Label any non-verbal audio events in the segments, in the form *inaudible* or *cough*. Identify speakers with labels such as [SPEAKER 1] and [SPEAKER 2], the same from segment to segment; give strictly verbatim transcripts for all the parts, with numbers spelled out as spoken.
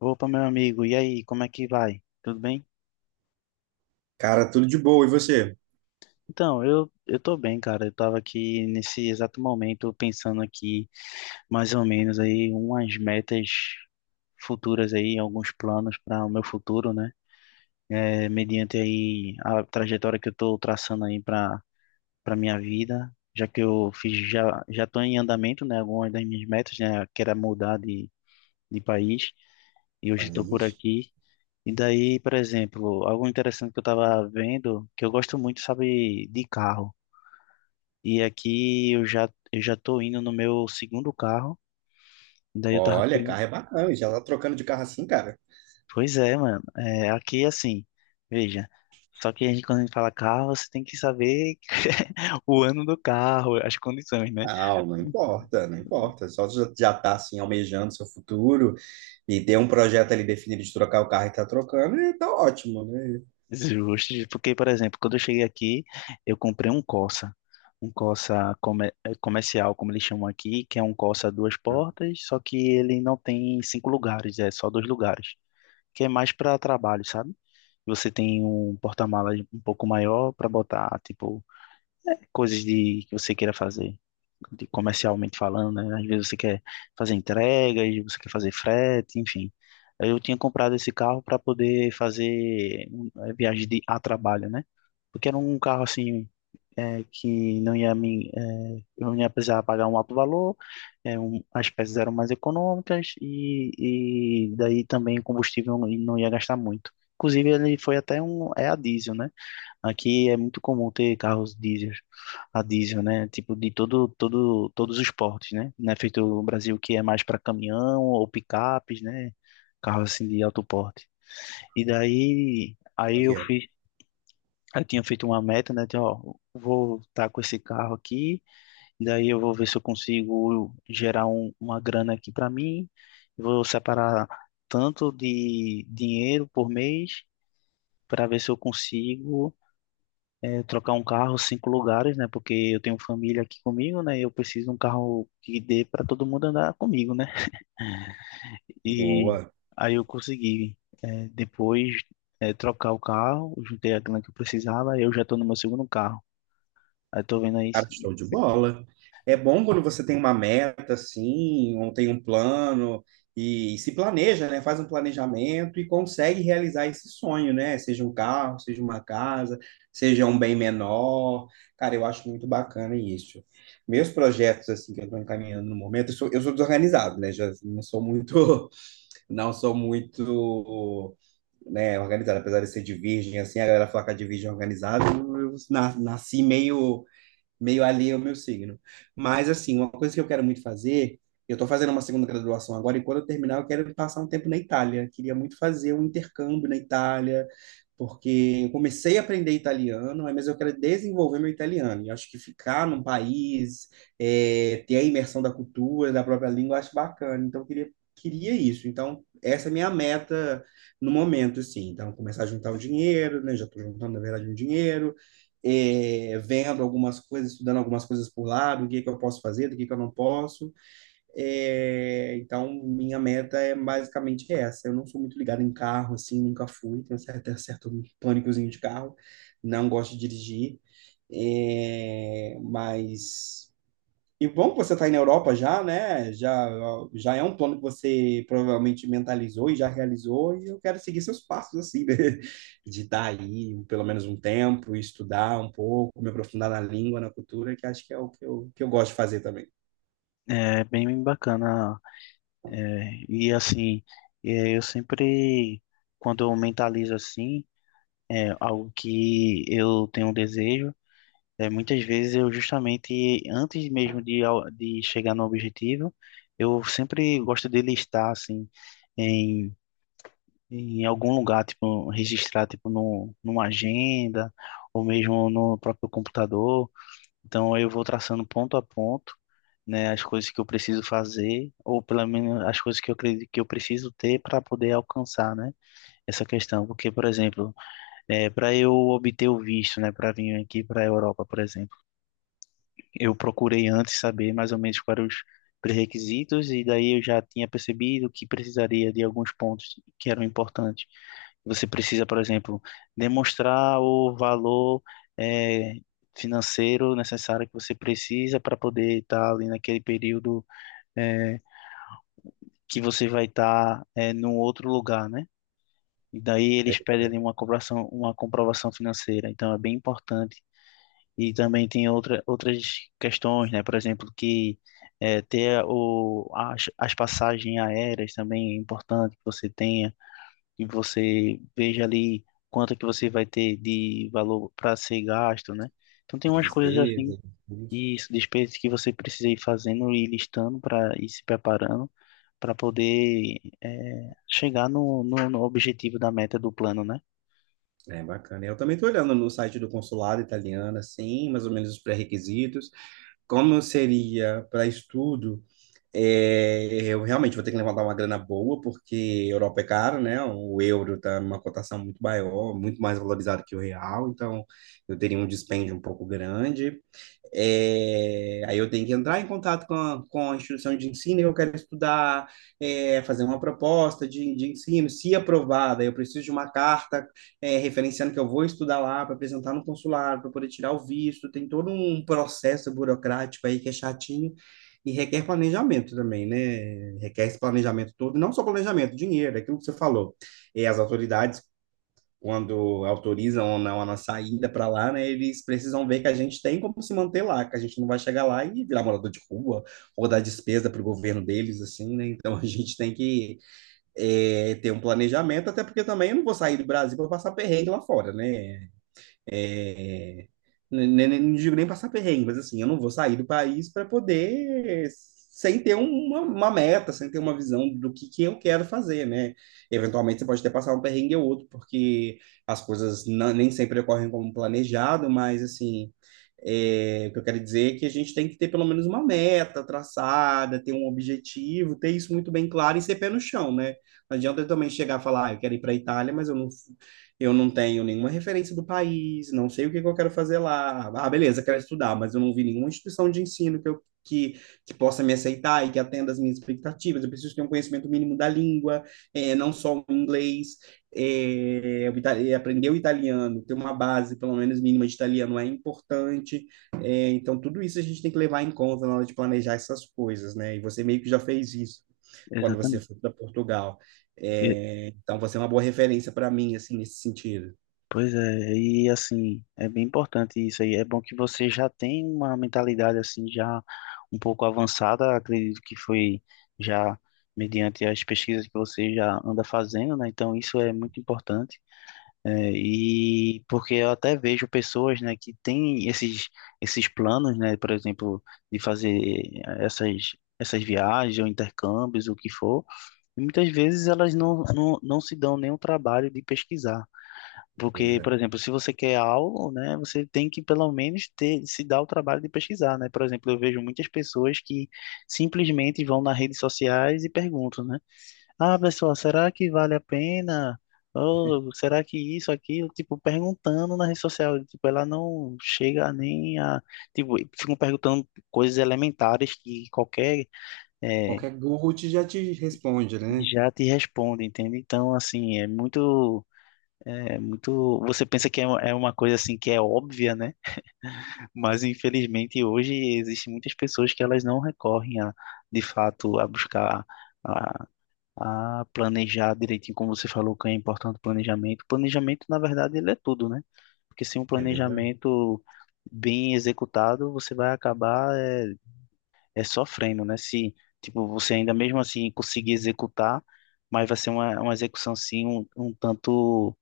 [SPEAKER 1] Opa, meu amigo, e aí, como é que vai? Tudo bem?
[SPEAKER 2] Cara, tudo de boa. E você?
[SPEAKER 1] Então, eu, eu tô bem, cara. Eu tava aqui nesse exato momento pensando aqui, mais ou menos, aí, umas metas futuras aí, alguns planos para o meu futuro, né? É, mediante aí a trajetória que eu tô traçando aí para para minha vida, já que eu fiz já já tô em andamento, né, algumas das minhas metas, né, que era mudar de de país, e hoje estou por
[SPEAKER 2] País.
[SPEAKER 1] aqui. E daí, por exemplo, algo interessante que eu tava vendo, que eu gosto muito, sabe, de carro. E aqui eu já, eu já tô indo no meu segundo carro. E daí eu tava.
[SPEAKER 2] Olha,
[SPEAKER 1] pen-
[SPEAKER 2] carro é bacana. Já tá trocando de carro assim, cara?
[SPEAKER 1] Pois é, mano. É, aqui é assim, veja. Só que a gente, quando a gente fala carro, você tem que saber *laughs* o ano do carro, as condições, né?
[SPEAKER 2] Não, não importa, não importa. Só já, já tá assim, almejando seu futuro e ter um projeto ali definido de trocar o carro e tá trocando, e tá ótimo, né?
[SPEAKER 1] Justo, porque, por exemplo, quando eu cheguei aqui, eu comprei um Corsa, um Corsa come- eh, comercial, como eles chamam aqui, que é um Corsa duas portas, só que ele não tem cinco lugares, é só dois lugares, que é mais para trabalho, sabe? Você tem um porta-malas um pouco maior para botar, tipo, coisas de que você queira fazer, de comercialmente falando, né? Às vezes você quer fazer entregas, você quer fazer frete, enfim. Aí eu tinha comprado esse carro para poder fazer hum, eh, viagem de, a trabalho, né? Porque era um carro assim eh, que não ia me, eh, eu não ia precisar pagar um alto valor, eh, um, as peças eram mais econômicas e, e daí também o combustível não, não ia gastar muito. Inclusive ele foi até um é a diesel, né? Aqui é muito comum ter carros diesel, a diesel, né? Tipo de todo, todo, todos os portes, né? Não é feito o Brasil que é mais para caminhão ou picapes, né? Carros assim de alto porte. E daí,
[SPEAKER 2] Como
[SPEAKER 1] aí
[SPEAKER 2] é que
[SPEAKER 1] eu
[SPEAKER 2] é?
[SPEAKER 1] fiz, eu tinha feito uma meta, né? De, ó, vou estar com esse carro aqui, e daí eu vou ver se eu consigo gerar um, uma grana aqui para mim. Vou separar tanto de dinheiro por mês para ver se eu consigo é, trocar um carro cinco lugares, né? Porque eu tenho família aqui comigo, né? E eu preciso de um carro que dê para todo mundo andar comigo, né? E
[SPEAKER 2] Boa.
[SPEAKER 1] aí eu consegui é, depois é, trocar o carro, juntei a grana que eu precisava, e eu já estou no meu segundo carro. Aí tô vendo aí,
[SPEAKER 2] Cara, show de bola. É bom quando você tem uma meta, assim, ou tem um plano e, se planeja, né? Faz um planejamento e consegue realizar esse sonho, né? Seja um carro, seja uma casa, seja um bem menor. Cara, eu acho muito bacana isso. Meus projetos, assim, que eu estou encaminhando no momento, eu sou, eu sou desorganizado, né? Já não sou muito, *laughs* não sou muito, né, organizado, apesar de ser de virgem, assim, a galera fala que é de virgem é organizado, eu, eu na- nasci meio meio alheio ao meu signo. Mas, assim, uma coisa que eu quero muito fazer, eu estou fazendo uma segunda graduação agora, e quando eu terminar, eu quero passar um tempo na Itália. Queria muito fazer um intercâmbio na Itália, porque eu comecei a aprender italiano, mas eu quero desenvolver meu italiano. E acho que ficar num país, é, ter a imersão da cultura, da própria língua, eu acho bacana. Então, eu queria, queria isso. Então, essa é a minha meta no momento, assim. Então, começar a juntar o dinheiro, né? Já estou juntando, na verdade, um dinheiro é, vendo algumas coisas, estudando algumas coisas por lá, do que, que eu posso fazer, do que, que eu não posso. É, então, minha meta é basicamente essa. Eu não sou muito ligado em carro, assim, nunca fui, tenho um certo, certo pânicozinho de carro, não gosto de dirigir, é, mas e bom que você está aí na Europa já, né? Já, já é um plano que você provavelmente mentalizou e já realizou, e eu quero seguir seus passos, assim, né? *laughs* De estar aí pelo menos um tempo, estudar um pouco, me aprofundar na língua, na cultura, que acho que é o que eu, que eu gosto de fazer também.
[SPEAKER 1] é bem bacana. É, e assim, é, eu sempre, quando eu mentalizo assim, é algo que eu tenho um desejo. É, muitas vezes eu justamente, antes mesmo de, ao- de chegar no objetivo, eu sempre gosto de listar, assim, em, em algum lugar, tipo, registrar, tipo, no, numa agenda, ou mesmo no próprio computador. Então, eu vou traçando ponto a ponto, né, as coisas que eu preciso fazer, ou pelo menos as coisas que eu acredito que eu preciso ter para poder alcançar, né, essa questão. Porque, por exemplo, é, para eu obter o visto, né, para vir aqui para a Europa, por exemplo, eu procurei antes saber mais ou menos quais eram os pré-requisitos, e daí eu já tinha percebido que precisaria de alguns pontos que eram importantes. Você precisa, por exemplo, demonstrar o valor eh, financeiro necessário que você precisa para poder estar ali naquele período eh, que você vai estar eh, num outro lugar, né? E daí
[SPEAKER 2] É,
[SPEAKER 1] eles pedem ali uma comprovação, uma comprovação financeira. Então é bem importante e também tem outra, outras questões, né? Por exemplo, que é, ter o, as, as passagens aéreas também é importante que você tenha, que você veja ali quanto que você vai ter de valor para ser gasto, né? Então tem
[SPEAKER 2] de
[SPEAKER 1] umas coisas assim,
[SPEAKER 2] despesa, de custo.
[SPEAKER 1] e isso, despesas que você precisa ir fazendo e listando para ir se preparando para poder é, chegar no, no, no objetivo da meta do plano, né?
[SPEAKER 2] É bacana. Eu também estou olhando no site do consulado italiano, assim, mais ou menos os pré-requisitos, como seria para estudo. É, eu realmente vou ter que levantar uma grana boa, porque Europa é caro, né? O euro está numa cotação muito maior, muito mais valorizado que o real, então eu teria um dispêndio um pouco grande. É, aí eu tenho que entrar em contato com a, com a instituição de ensino que eu quero estudar, é, fazer uma proposta de, de ensino, se aprovada, eu preciso de uma carta é, referenciando que eu vou estudar lá para apresentar no consulado, para poder tirar o visto, tem todo um processo burocrático aí que é chatinho e requer planejamento também, né? Requer esse planejamento todo, não só planejamento, dinheiro, é aquilo que você falou. E as autoridades quando autorizam ou não a nossa ida para lá, né, eles precisam ver que a gente tem como se manter lá, que a gente não vai chegar lá e virar morador de rua ou dar despesa para o governo deles, assim, né? Então a gente tem que é, ter um planejamento, até porque também eu não vou sair do Brasil para passar perrengue lá fora, né? É, nem- nem- nem- não digo nem passar perrengue, mas assim, eu não vou sair do país para poder, sem ter uma, uma meta, sem ter uma visão do que, que eu quero fazer, né? Eventualmente você pode até passar um perrengue ou outro, porque as coisas na- nem sempre ocorrem como planejado, mas assim, é, o que eu quero dizer é que a gente tem que ter pelo menos uma meta traçada, ter um objetivo, ter isso muito bem claro e ser pé no chão, né? Não adianta eu também chegar e falar, ah, eu quero ir para a Itália, mas eu não, eu não tenho nenhuma referência do país, não sei o que que eu quero fazer lá. Ah, beleza, quero estudar, mas eu não vi nenhuma instituição de ensino que eu que, que possa me aceitar e que atenda as minhas expectativas. Eu preciso ter um conhecimento mínimo da língua, é, não só o inglês, é, o é, aprender o italiano, ter uma base, pelo menos mínima de italiano é importante. É, então, tudo isso a gente tem que levar em conta na hora de planejar essas coisas, né? E você meio que já fez isso quando você
[SPEAKER 1] Exatamente.
[SPEAKER 2] foi para Portugal. É, então você é uma boa referência para mim, assim, nesse sentido.
[SPEAKER 1] Pois é, e assim, é bem importante isso aí. É bom que você já tem uma mentalidade assim já um pouco avançada, acredito que foi já mediante as pesquisas que você já anda fazendo, né? Então isso é muito importante. É, e porque eu até vejo pessoas, né, que têm esses esses planos, né, por exemplo, de fazer essas essas viagens ou intercâmbios, o que for, e muitas vezes elas não, não, não se dão nem o trabalho de pesquisar.
[SPEAKER 2] Pois
[SPEAKER 1] Porque, por
[SPEAKER 2] é.
[SPEAKER 1] exemplo, se você quer algo, né, você tem que pelo menos ter, se dar o trabalho de pesquisar, né? Por exemplo, eu vejo muitas pessoas que simplesmente vão nas redes sociais e perguntam, né? Ah, pessoal, será que vale a pena? Ou será que isso, aquilo? Tipo, perguntando na rede social, tipo, ela não chega nem a... Tipo, ficam perguntando coisas elementares que qualquer... eh,
[SPEAKER 2] Qualquer Google te- já te responde, né?
[SPEAKER 1] já te responde, entende? Então, assim, é muito é muito, você pensa que é uma é uma coisa assim que é óbvia, né? Mas infelizmente hoje existem muitas pessoas que elas não recorrem a, de fato, a buscar a, a planejar direitinho, como você falou, que é importante o planejamento. O planejamento, na verdade, ele é tudo, né? Porque sem um
[SPEAKER 2] É verdade.
[SPEAKER 1] planejamento bem executado, você vai acabar é, é sofrendo, né? Se tipo você ainda mesmo assim conseguir executar, mas vai ser uma, uma execução assim um, um tanto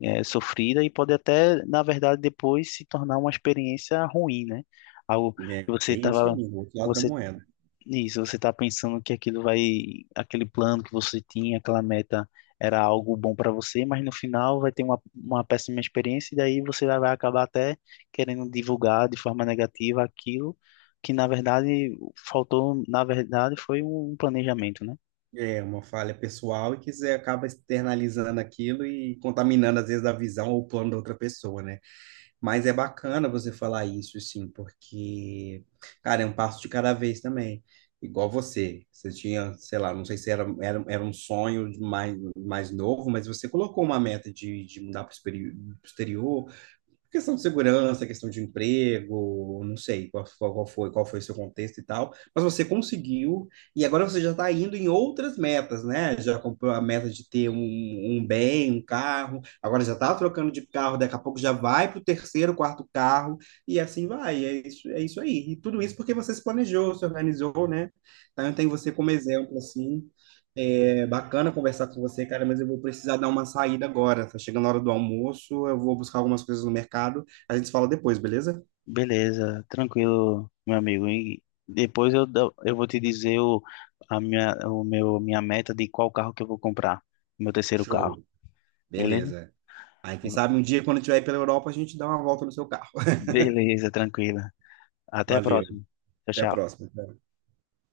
[SPEAKER 1] é, sofrida e pode até, na verdade, depois se tornar uma experiência ruim, né? Algo que
[SPEAKER 2] É,
[SPEAKER 1] você
[SPEAKER 2] tem isso aí,
[SPEAKER 1] estava,
[SPEAKER 2] o outro lado da
[SPEAKER 1] você,
[SPEAKER 2] moeda.
[SPEAKER 1] isso, você está pensando que aquilo vai, aquele plano que você tinha, aquela meta era algo bom para você, mas no final vai ter uma, uma péssima experiência e daí você vai vai acabar até querendo divulgar de forma negativa aquilo que, na verdade, faltou, na verdade, foi um planejamento, né?
[SPEAKER 2] É uma falha pessoal e que você acaba externalizando aquilo e contaminando, às vezes, a visão ou o plano da outra pessoa, né? Mas é bacana você falar isso, sim, porque, cara, é um passo de cada vez também. Igual você, você tinha, sei lá, não sei se era, era, era um sonho de mais, mais novo, mas você colocou uma meta de, de mudar para o exterior, questão de segurança, questão de emprego, não sei qual, qual qual foi, qual foi o seu contexto e tal, mas você conseguiu e agora você já está indo em outras metas, né? Já comprou a meta de ter um, um bem, um carro, agora já está trocando de carro, daqui a pouco já vai para o terceiro, quarto carro e assim vai, é isso, é isso aí. E tudo isso porque você se planejou, se organizou, né? Então eu tenho você como exemplo, assim, é bacana conversar com você, cara, mas eu vou precisar dar uma saída agora. Tá chegando a hora do almoço, eu vou buscar algumas coisas no mercado. A gente se fala depois, beleza?
[SPEAKER 1] Beleza, tranquilo, meu amigo. E depois eu, dou- eu vou te dizer o, a minha, o meu, minha meta de qual carro que eu vou comprar. Meu terceiro carro,
[SPEAKER 2] Show.
[SPEAKER 1] beleza?
[SPEAKER 2] Beleza. Aí, quem sabe um dia, quando eu estiver aí pela Europa, a gente dá uma volta no seu carro. *laughs*
[SPEAKER 1] Beleza, tranquila. Até a
[SPEAKER 2] Valeu.
[SPEAKER 1] próxima. Tchau,
[SPEAKER 2] Até a
[SPEAKER 1] tchau.
[SPEAKER 2] próxima.